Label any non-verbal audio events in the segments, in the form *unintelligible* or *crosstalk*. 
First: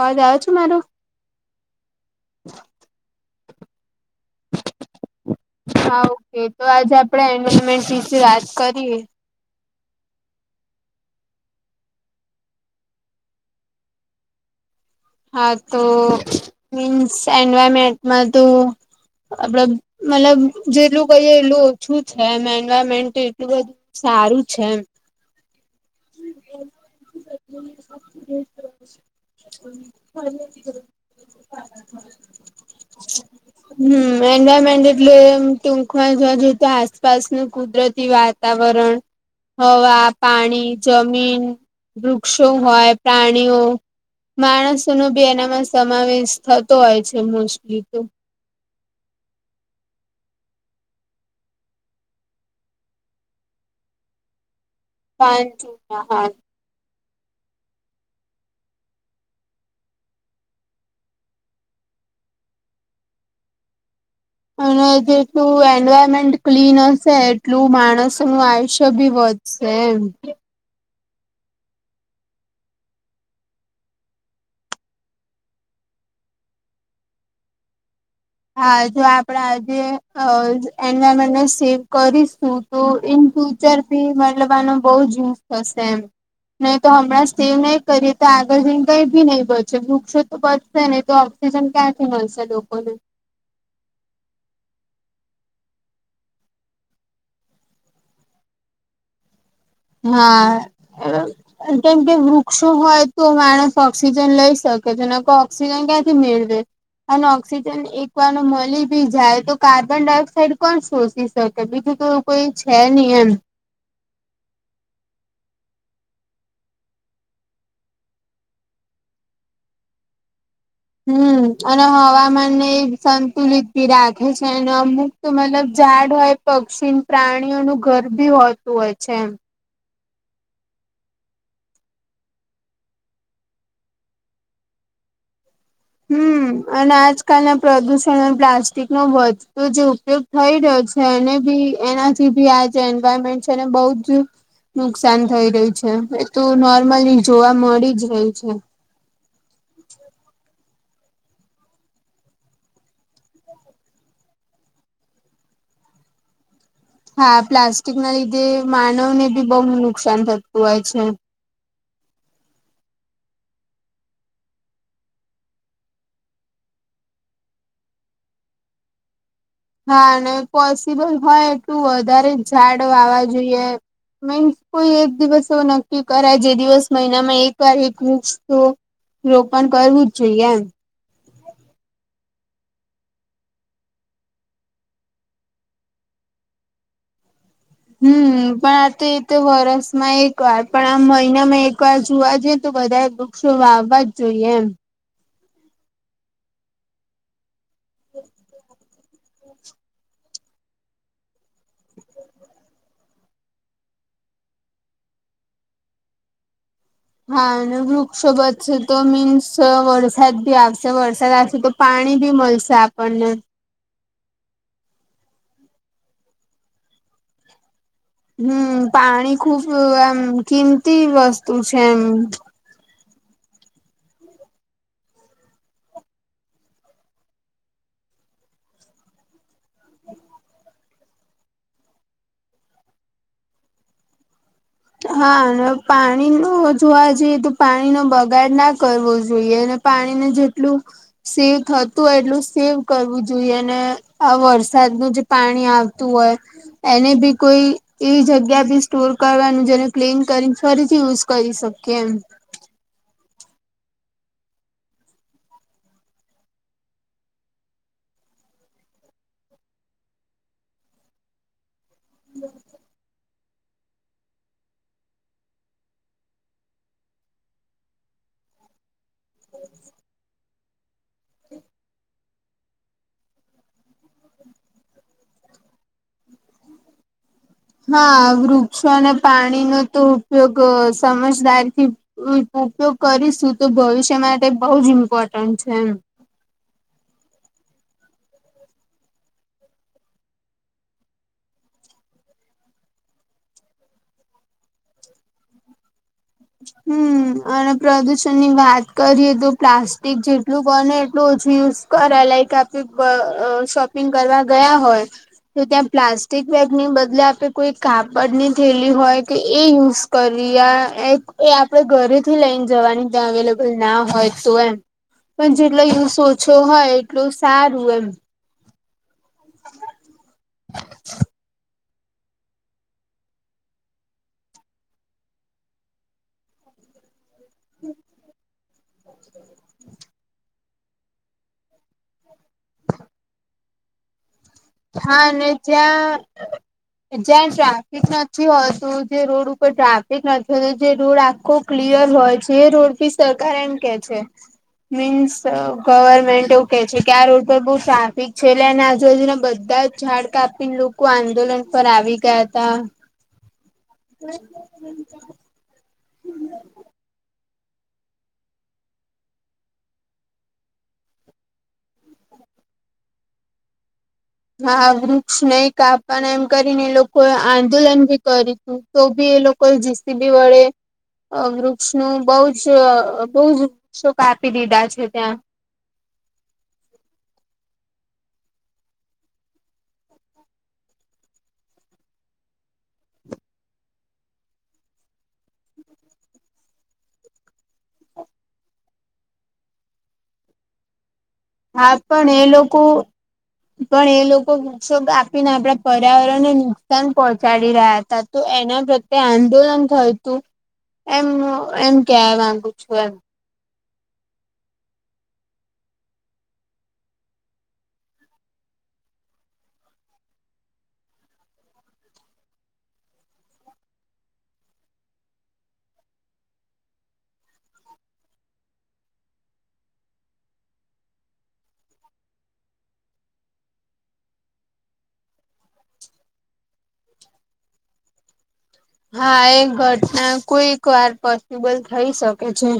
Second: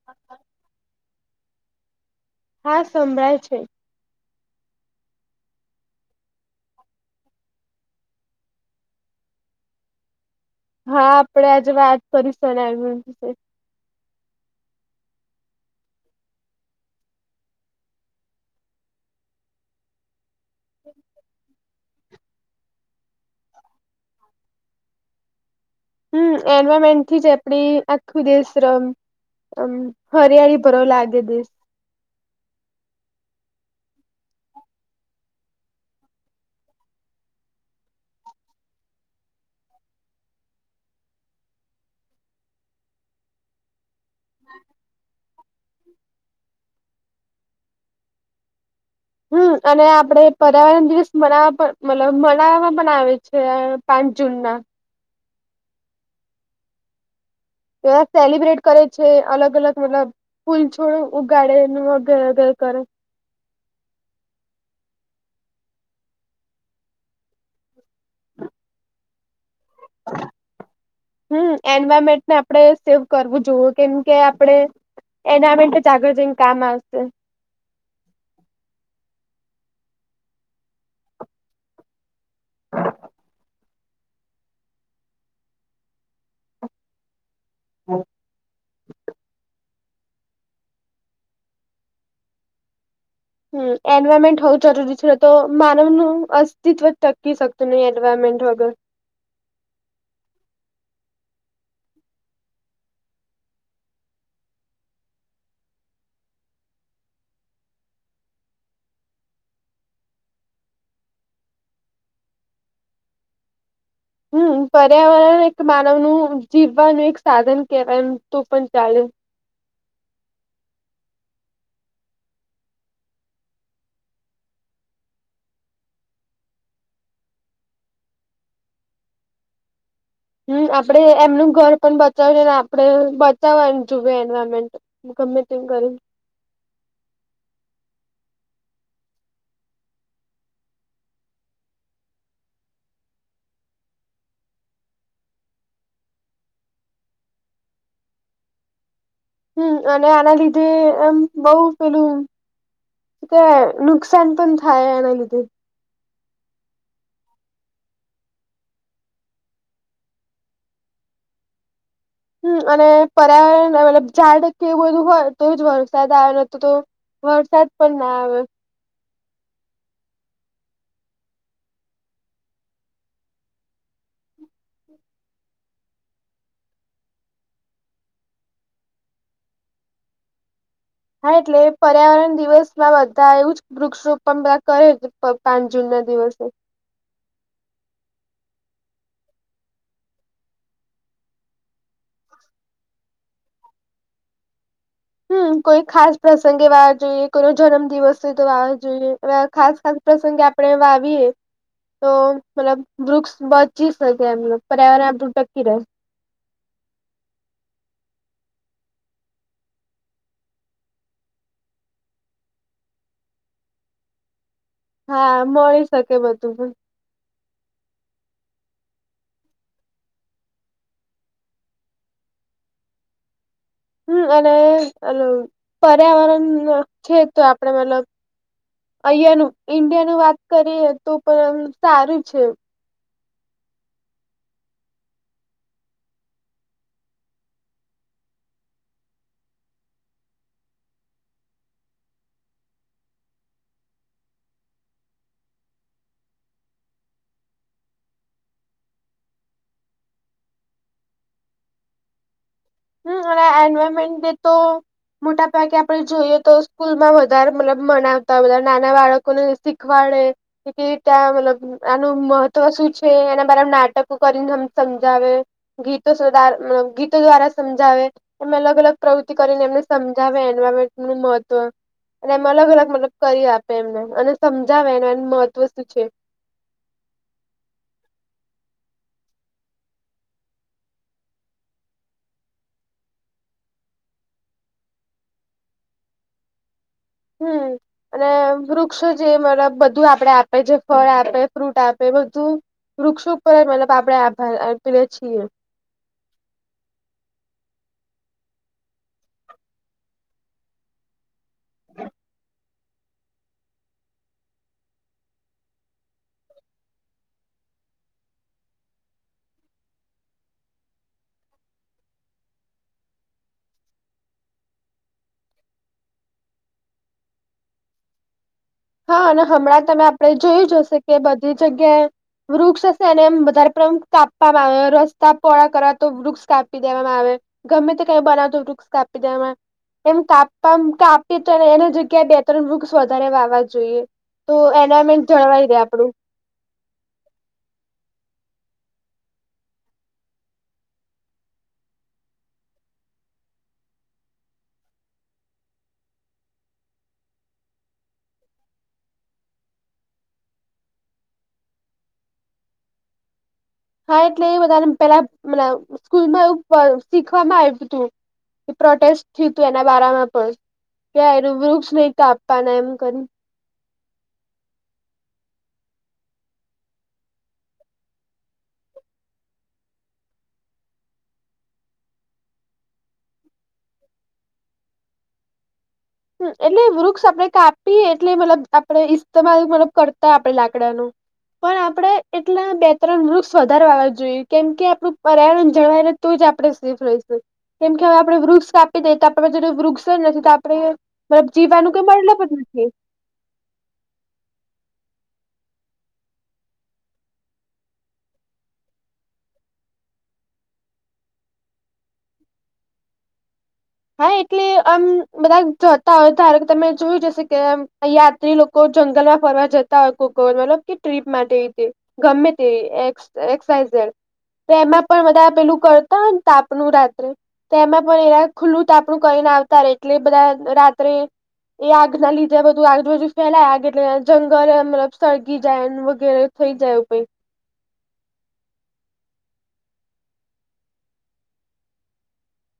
અવાજ આવે છે મારો. હા સંભળાય છે. *inaudible* હા ઓકે તો આજે આપડે એનમેન્ટ વિશે વાત કરીએ. હા આપડે આજે વાત કરીશુ એના વીશે. હા તો મીન્સ એન્વાયરમેન્ટમાં તો. આપડે મતલબ. જેટલું કહીએે એટલું ઓછું છે એમ એન્વાયરમેન્ટ એટલું બધું સારું છે એમ. હમ એન્વાયરમેન્ટ થી જ આપડી આખું દેશ રમ અમ હરિયાળી ભરવ લાગે દસ. *unintelligible* હમ એન્વાયરમેન્ટ એટલેમ ટૂંકમાં જોવા જોઈ તો આસપાસ ન કુદરતી વાતા વાતાવરણ હવા પાણી. જમીન વૃક્ષો હોય પ્રાણીઓ માણસો નો બી એનામાં સમાવેશ થતો હોય છે મોસ્ટલી તો. હમ અને આપડે પર્યાવરણ દિવસ મનાવા પણ મતલબ મનાવવામાં પણ આવે છે. પાંચ જૂન ના રોજ. પાચ જુન ના હા. તે સેલિબ્રેટ કરે છે અલગ અલગ મતલબ ફૂલ છોડ ઉગાડે *unintelligible* વગરે કરે. અને જેટલું એન્વાયરમેન્ટ ક્લીન હશે એટલું માણસ નું આયુષ્ય ભી વધુ સેમ. હમ એન્વાયરમેન્ટને આપણે સેવ કરવું જોવુ કેમ કે આપડે એનાઈમેટ જાગૃતિ ને કામ આવશે. હા જો આપણે આજે અ એન્વાયરમેન્ટને સેવ કરીશું. તો ઈનફ્યુચર બી મતલબ આનો બોઉ જ યુઝ થશે એમ. ને તો અણાં સેવ નઈ કરીએ તો આગળ જઈને કઈ ભી છે. વૃક્ષો તો બચશે ને તો ઓક્સિજન ક્યાંથી મળશે લોકોને હમ એન્વાયરમેન્ટ હોવું જરૂરી છે તો માનવ નું અસ્તિત્વ ટકી શકતું નહી એન્વાયરમેન્ટ વગર. હા. કેમકે વૃક્ષો હોય તો માણસ ઓક્સિજન લઈ શકે છે. *unintelligible* ઓક્સિજન ક્યાંથી મેળવે. અને ઓક્સિજન એક વાર ન મલી બી જાય તો કાર્બન ડાયોક્સાઇડ કોણ શોષી શકે બીજું તો કોઈ છે નહીં એમ. હમ પર્યાવરણ એક માનવ નું જીવવાનું એક સાધન કેવાય એમ તો પણ ચાલે હમ્મ અને હવામાનને સંતુલિત બી રાખે છે અને અમુક તો મતલબ ઝાડ હોય પક્ષી પ્રાણીઓનું ઘર ભી હોતું હોય છે એમ. હમ્મ આપડે એમનું ઘર પણ બચાવયે ને આપડ બચાવવા જોએ એન્વાયરમેન્ટ. *unintelligible* હમ અને આજકાલના પ્રદુષણ અને પ્લાસ્ટિકનો વધતો જે ઉપયોગ થઈ રહ્યો છે. એને બી એનાથી બી આ જે એન્વાયરમેન્ટ છે એને બઉજ. નુકસાન થઈ રહ્યું છે એ તો નોર્મલી જોવા મળી જ રહી છે. હમ અને આના લીધે એમ બઉ પેલું ત નુકસાન પણ થાય એના લીધે. હા પ્લાસ્ટિક ના લીધે માનવને બી બોઉ નુકસાન થતું હોય છે. હમ અને પર્યા મતલબ ઝાડ કે એવું બધું હોય તો જ વરસાદ આવે ન તો વરસાદ પણ ના આવે. હા અને પોસિબલ હોય એટલું વધારે ઝાડ વાવા જોઈએ. મીન્સ કોઈ એક દિવસ એવો નક્કી કરાય જે દિવસ મહિનામાં એકવાર એક વૃક્ષ તો રોપણ કરવું જ જોઈએ એમ. હા એટલે પર્યાવરણ દિવસમાં બધા એવું જ વૃક્ષારોપણ બધા કરે પાંચ જૂન ના દિવસે. હમ પણ આ તો એ તો વરસમાં એક વાર પણ આમ મહિનામાં એક વાર જોવા જઈએ. તો બધા વૃક્ષો વાવવા જ જોઈએ એમ. હમ કોઈ ખાસ પ્રસંગે વાવા જોઈએ કોઈ નો જન્મ દિવસ હોય તો વાવા જોઈએ. ખાસ ખાસ પ્રસંગે આપડે વાવીએ તો મતલબ વૃક્ષ બચી શકે એમ પર્યાવરણ આપડું ટકી રહે. હા અને વૃક્ષો બચશે તો મીન્સ વરસાદ બી આવશે વરસાદ આવશે તો પાણી બી મલશે આપણને. હા મળી શકે બધું પણ. હમ્મ પાણી ખુબ એમ કિંમતી વસ્તુ છે એમ. હમ્મ અને અલો પર્યાવરણ છે તો આપડે મતલબ અહીંયા નું ઈન્ડિયા નુંત કરીએ તો પણ સારું છે. હા અને પાણી નું જોવા જઈએ તો પાણી નો બગાડ ના કરવો જોઈએ. પાણીને જેટલું સેવ થતું હોય એટલું સેવ કરવું જોઈએ અને આ વરસાદનું જે પાણી આવતું હોય. એને બી કોઈ એવી જગ્યા બી સ્ટોર કરવાનું. જેને ક્લીન કરીને ફરીથી યુઝ કરી શકીએ એમ. હમ્મ અને એન્વાયરમેન્ટ ને તો. મોટા ભાગે આપરે જોઈએ તો સ્કૂલમાં વધારે મતલબ મનાવતા હોય નાના બાળકોને શીખવાડે. તી તા મતલબ આનું મહત્વ શું છે એના બરાબ નાટક કરીને સમજાવે ગીતો ગીતો દ્વારા સમજાવે એમ અલગ અલગ પ્રવૃતિ કરીને એમને સમજાવે એન્વાયરમેન્ટ નું મહત્વ. અને એમ અલગ અલગ મતલબ કરી આપે એમને અને સમજાવે એ એનું મહત્વ શું છે. હા વૃક્ષો અને પાણીનો તો ઉપયોગ સમજદારીથી ઉપયોગ કરીશું તો ભવિષ્ય માટે બહુ જ ઇમ્પોર્ટન્ટ છે એમ. હમ્મ. અને વૃક્ષો જે મતલબ બધું આપડે આપે જે ફળ આપે, ફ્રૂટ આપે બધું. વૃક્ષો પર જ મતલબ આપણે આભાર આપીએ છીએ. હમ, અને પ્રદુષણની વાત કરીએે તો પ્લાસ્ટિક જેટલું બને એટલું ઓછું યુઝ કરે લાઈક આપે શોપિંગ કરવા ગયા હોય. તો ત્યાં પ્લાસ્ટિક બેગની બદલે આપે કોઈ કાપડની થેલી હોય કે એ યુઝ કરિયા એક એ આપડે ઘરેથી લઈને જવાની ત્યા અવેલેબલ ના હોય તો એમ. પણ જેટલો યુઝ ઓછો હોય એટલું સારું એમ. હા, અને હમણાં તમે આપણે જોયું જ હશે કે બધી જગ્યાએ વૃક્ષ હશે અને એમ વધારે પ્રમ કાપવામાં આવે રસ્તા પોળા કરવા તો વૃક્ષ કાપી દેવામાં આવે. ગમે તે કઈ બનાવતો વૃક્ષ કાપી દેમે. એમ કાપ્પામ કાપી તો એની જગ્યાએ બે ત્રણ વૃક્ષ વધારે વાવા જોઈએ. તો હા એનામેન્ટ અને જરવાઈ રે આપડું. *unintelligible* જ્યાં ટ્રાફિક નથી હોતું જે રોડ ઉપર ટ્રાફિક નથી જે રોડ આખો ક્લિયર હોય છે એ રોડથી સરકાર એમ કે છે. મીન્સ ગવર્મેન્ટ એવ કે છે કે આ રોડ પર બો ટ્રાફિક છે એટલે અને આજુબાજુના બધ બધા ઝાડ કાપીને લોકો આંદોલન પર આવી ગયા તા. હા, એટલે એ બધા પેલા સ્કૂલમાં એવું *unintelligible* વામાં આવ્યું તું પ્રોટેસ્ટ થયું તું એના બારામાં પણ. *unintelligible* વૃક્ષની કાપ્પાના એમ કરી. હા, વૃક્ષ નઈ કાપવાના એમ કરીને લોકોએ આંદોલન બી કર્યું હતું. તો બી એ લોકો જીસી બી વળે. વૃક્ષનું બોઉ જ બોજ વૃક્ષો કાપી દીધા છે ત્યાં. એટલે વૃક્ષ આપણે કાપીએ એટલે મતલબ આપડે ઇસ્તેમાલ મતલબ કરતા આપડે લાકડાનું. પણ આપણેે એટલા બે ત્રણ વૃક્ષ વધારવા જોયએ કેમ કે આપડું પર્યાવરણ જળવાયરે. તો જ આપડે સેફ રહીશું કેમ કે હવે આપણે વૃક્ષ કાપી દઈએ તો વૃક્ષ જ નથી તો આપરે હા, પણ એ લોકો પણ એ લોકો વૃક્ષો ગાપીને આપડા પર્યાવરણને નુકસાન પહોંચાડી રહ્યા હતા. તો એના પ્રત્યે આંદોલન થયું તું એમ એમ કેવા માંગુ છું એમ. હા, એટલે આમ બધા જોતા હોય ઘારો કે તમે જોયું જશે કેમ યાત્રી લોકો જંગલમાં ફરવા જતા હોય કો મતલબ કે ટ્રીપ માટે તે. ગમ્મે તે એક્સ એક્સ વાય ઝેડ. તેમાં પણ બધા પેલું કરતા હોય ને તાપનું રાત્રે તેમાં પણ એ રા ખુલ્લું તાપણુ કરીને આવતા રે એટલે બધાં રાત્રે એ આગના લીધે બધું આજુબાજુ ફેલાય આગ એટલે જંગલ મતલબ સળગી જાય વગેરે થઈ જાય. હા, એ ઘટના કોઈક વાર પોસિબલ થઈ શકે છે.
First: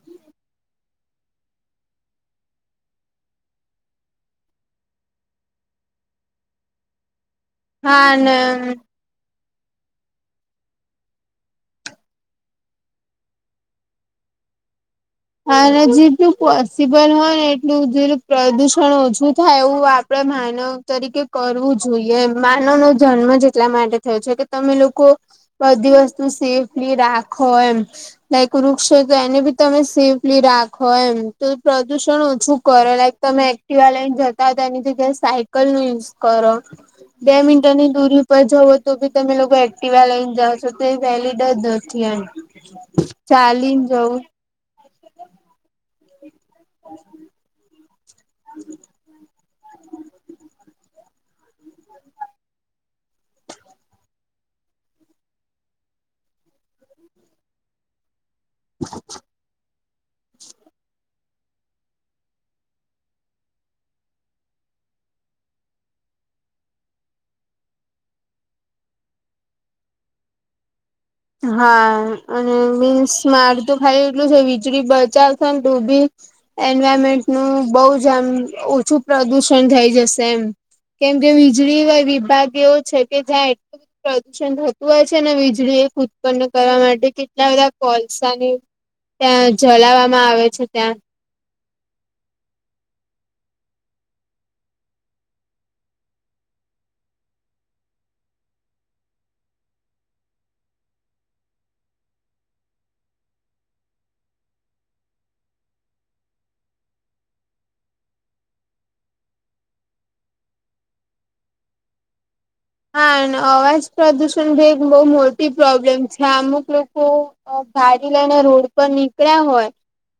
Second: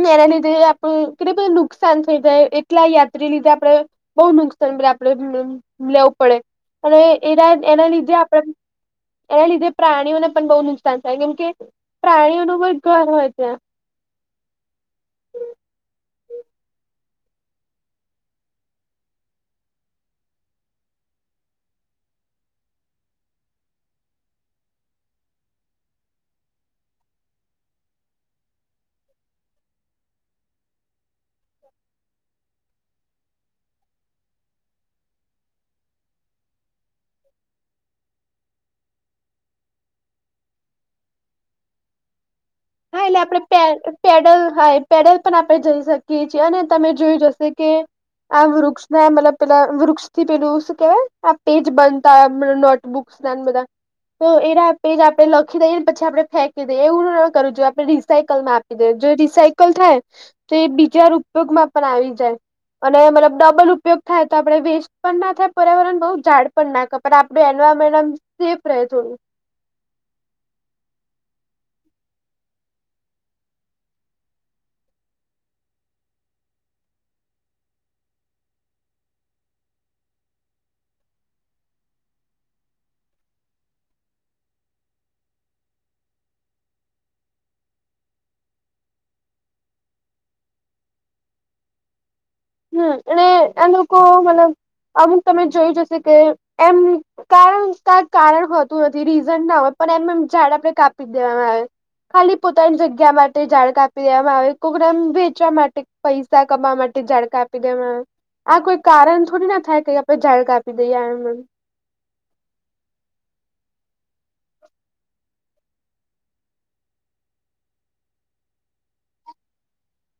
એના લીધે આપણું કેટલું બધું નુકસાન થઈ જાય એટલા યાત્રી લીધે આપડ. બહુ નુકસાન આપણે લેવું પડે અને એના એના હા લીધે અને આપણે. એના લીધે પ્રાણીઓને પણ બહુ નુકસાન થાય કેમ કે પ્રાણીઓનું પણ ઘર હોય ત્યાં. હા જેટલું પોસિબલ હોય ને એટલું જેલું પ્રદુષણ ઓછું થાય એવું આપડે માન. તરીકે કરવું જોઈએ માનવ નો જન્મ જ એટલા માટે થયો છે કે તમે લોકો. બધી વસ્તુ સેફલી રાખો એમ લાઈક વૃક્ષો તો એને બી તમે. સેફલી રાખો એમ તો પ્રદુષણ ઓછું. કરો લાઈક તમે એક્ટિવા લઈને જતા હો તો એનીગ્યા સાયકલ નું યુઝ કરો. બે મિટરની દૂરી ઉપર જવ તો બી તમે લોકો એક્ટિવા લઈને જા છો તો વહેલી ડરર. જ હા એટલે આપડે ચાલીને જવું પેડલ હા. પેડલ પણ આપણે જઈ શકીએ છીએ અને તમે જોયું જશે કે. આ વૃક્ષના મતલબ પેલા વૃક્ષ થી પેલુંું કેવાય આ પેજ બનતા નોટ. બુક્સ નાને બધા તો એના પેજ આપડે લખી દઈએ ને પછી આપડે ફેંકી દઈએ એવું. કરું જોું આપડણે રિસાયકલ માં આપી દેએ જો રિસાયકલ થાય તો એ બીજા રૂ. ટૂંકમાં પણ આવી જાય. અને મતલબ ડબલ ઉપયોગ થાય તો આપડે વેસ્ટ પણ ના થાય પર્યાવરણ બહુ ઝાડ પણ ના ક. પણ આપડું એન્વાયરમેન્ટ આમ સેફ રહે થોડું. હા અને મીન્સ માર તો ખાઈ એટલું છે વીજળી બચાવ થ ને ડૂભી. એન્વાયરમેન્ટનું બહુ જ આમ ઓછું પ્રદુષણ થઇ જશે એમ. કેમ કે વીજળી વા વિભાગ એવો છે કે જ્યાં એ પ્રદુષણ થતું હોય છે ને વીજળી એ ઉત ત્પન્ન કરવા માટે કેટલા બધા કોલસાને ત્યાં જલાવામાં આવે છે ત્યાં. હમ અને એ લોકો મતલબ અમુક તમે જોયું જશે કે એમ. કારણ કા કારણ હોતું નથી રીઝન ના હોય પણ એમનેમ ઝાડ આપડે કાપી દેવામાં આવે. ખાલી પોતાની જગ્યા માટે ઝાડ કાપી દેવામાં આવે કોકરામ વેચવા માટે પૈસા કમાવા માટે ઝાડ કાપી દેવામાં આવ આ કોઈ કારણ થોડી ના થાય ક આપણે ઝાડ કાપી દઈએ એમનેમ. હા અન અવાજ પ્રદુષણ બ એક બહુ મોટી પ્રોબ્લેમ છે અમુક લોકો અ ભાડી લઈને રોડ પર નીકળ્યા હોય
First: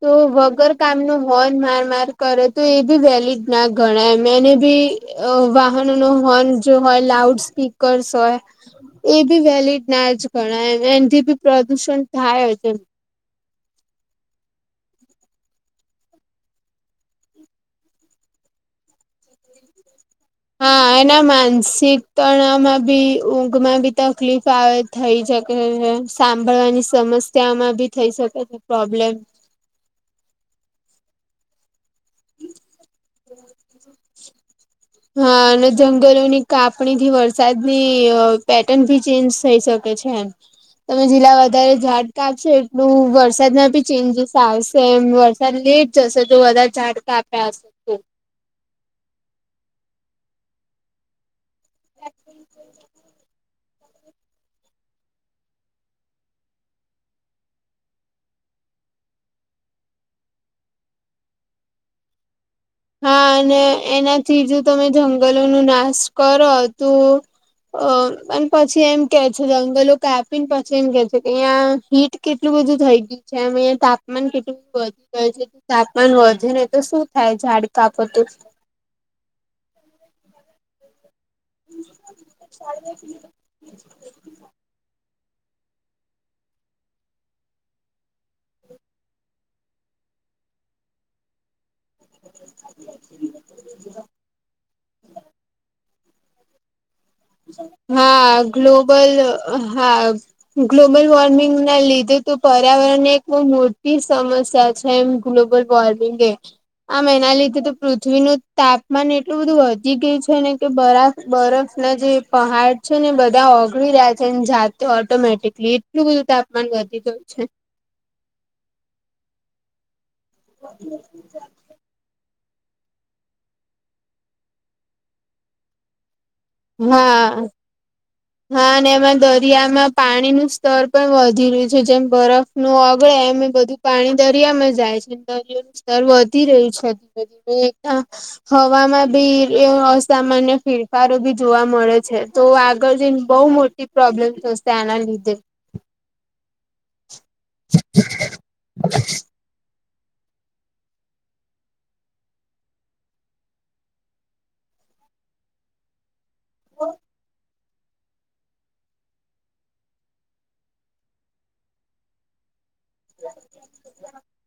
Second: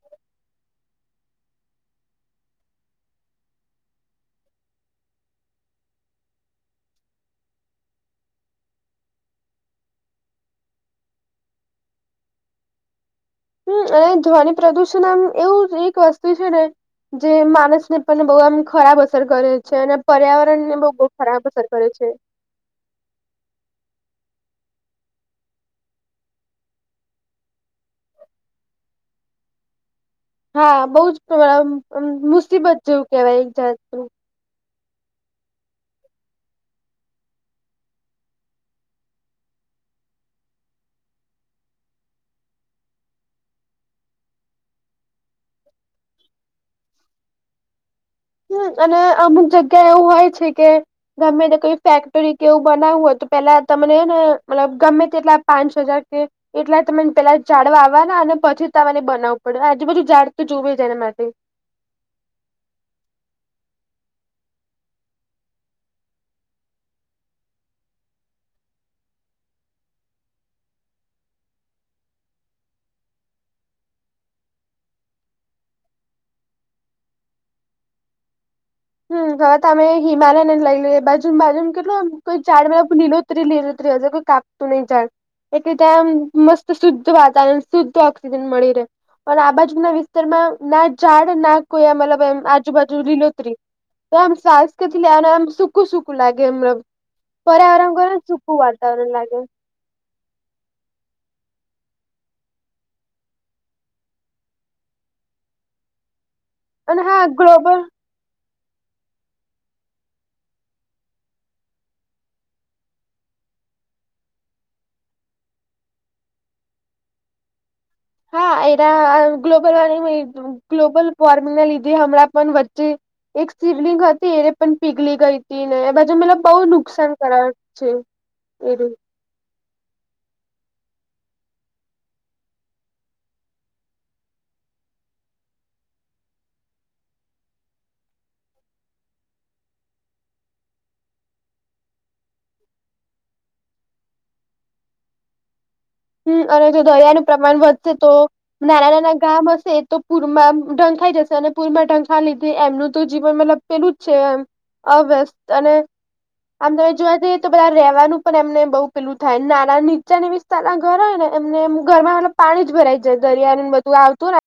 તો વગર કામ ન હોન માર માર કરે તો એ બી વેલિડ ના ગણાય એને બી અ વાહનો નો હોર્ન જો હોય લાઉડ સ્પીકર્સ હોય એ બી વેલીડ ના જ ગણાય એનથી બી પ્રદુષણ થાય જ એમ. હમ અને ધ્વનિ પ્રદુષણ આમ એવું જ એક વસ્તુ છે ને જે માનસ ને પન બહુ આમ ખરાબ અસર કરે છે અને પર્યાવરને બહ બહુ ખરાબ અસર કરે છે. પણ આમાં બી ઊંઘ માં બી તકલીફ આવે થઈ શકે છે સાંભળવાની સમસ્યામાં બી થઈ શકે છે પ્રોબ્લેમ. હા બઉ જ ક આમ અમ મુસીબત જેવું કેવાય એક જાતનું. *inaudible* હા અને જંગલોની કાપણી થી વરસાદની અ પેટર્ન ભી ચેન્જ થઈ શક કે છે એમ. તમે જેટલા વધારે ઝાડ કાપશો એટલું વરસાદમાં બી ચેન્જીસ આવશે એમ વરસાદ લેટ જશે તો વધારે ઝાડ કાપ્યા હશે. હમ અને અમુક જગ્યા એવું હોય છે કે ગમે તે કોઈ ફેક્ટરી કેવું બનાવવું હોય તો પેલા તમને હેને મતલબ ગમે તેટલા પાંચ હજાર કે એટલા તમેન પેલા ઝાડ વાવવાના અને પછી તમારે બનાવું પડે આજુ બાજુ ઝાડ તો જોવે જ એના માટે. હા અને એનાથી જો તમે જંગલોનો નાશ કરો તો અ અન પછી એમ કે છે જંગલો કાપીને પછી એમ કે છે કે અયા હીટ કેટલું બધું થઈ ગયું છે એમ અહયા તાપમાન કેટલું બધું વધી ગયું છે તાપમાન વધે ને તો શું થાય ઝાડ કાપોતો. હમ હવે તો અમે હિમાલયને જ લઈ લે બાજ તીન બાજુમ કેટલો આમ કંઈક ચાડ મે ભ લીલોતરી લીલોતરી હોય છે કોઈ કાપતું નહીં ઝાડ. એટલે ત્યાંમ મસ્ત શુદ્ધ વાતાવરણ શુદ્ધ ઓક્સિજન મળી રહે. પણ આ બાજુ ના વિસ્તાર માં ના ઝાડ ના કોઈ આમ મતલબમ આજુબાજુ લીલોતરી તો આમ સાસ કઈત લેવાને આમ સુકું સુકું લાગે એમ. પર્યાવરણ ઘણું હા સૂકું ગ્લોબલ વાતાવરણ લાગે. હા ગ્લોબલ વોર્મિંગ ના લીધે તો પર્યાવરણ ને એક બહુ મોટી સમસ્યા છે એમ. ગ્લોબલ વોર્મિંગે અને આમ હા એનાલીધે તો ગ્લોબલ પૃથ થ્વીનું તાપમાન એટલું બધું વધી ગયું છે ને કે બરા બરફ ના જે પહાડ છે ને બધા ઓગળી રહ્યા છે જાતે ઓટોમેટિકલી એટલું બધું તાપમાન વધી ગયું છે. હા એના ગ્લોબલ વોર્મિંગ ગ્લોબલ વોર્મિંગ ના લીધ જે હમળા પન વચ્ચે એક શિવલિંગ હતી એ પન પીગલી ગઈતી ને એ બાજુ મતલબ બહુ નુકસાન હા કરાવે છે. હા એ અને રહ્યું. એમાં દરિયામાં પાણીનું સ્તર પણ વધી રહ્યું છે જેમ બરફનું ઓગળે એમ બધું પાણી દરિયામાં જાય છે. ને દરિયોનું સ્તર વધી રહ્યું છે ધીમે ધીમે આ હવામાં બી એ અસામાન્ય ફિરફારો બી જોવા મળે છે તો આગળ જઈન બહુ મોટી પ્રોબ્લેમ્ થશે આના લીધે. હમ અને જો દરિયાનું પ્રમાણ વધશે તો નાના નાના ગામ હશે તો પૂરમાં ઢંગ થઈ જશે અને પૂરમાં ઢંગ થા લીધી એમનું તો જીવન મતલબ પેલું જ છે, એમ અ વસ અને આમ તમે જોવા જઈએ તો બધા રવાનું પણ એમને બહુ પેલું થાય નાના નીચાની વિસ્તાર ના ઘરેય ને એમને ઘર માં પાણી જ ભરાઈ જાય દરિયાળ ને બધું આવતું ને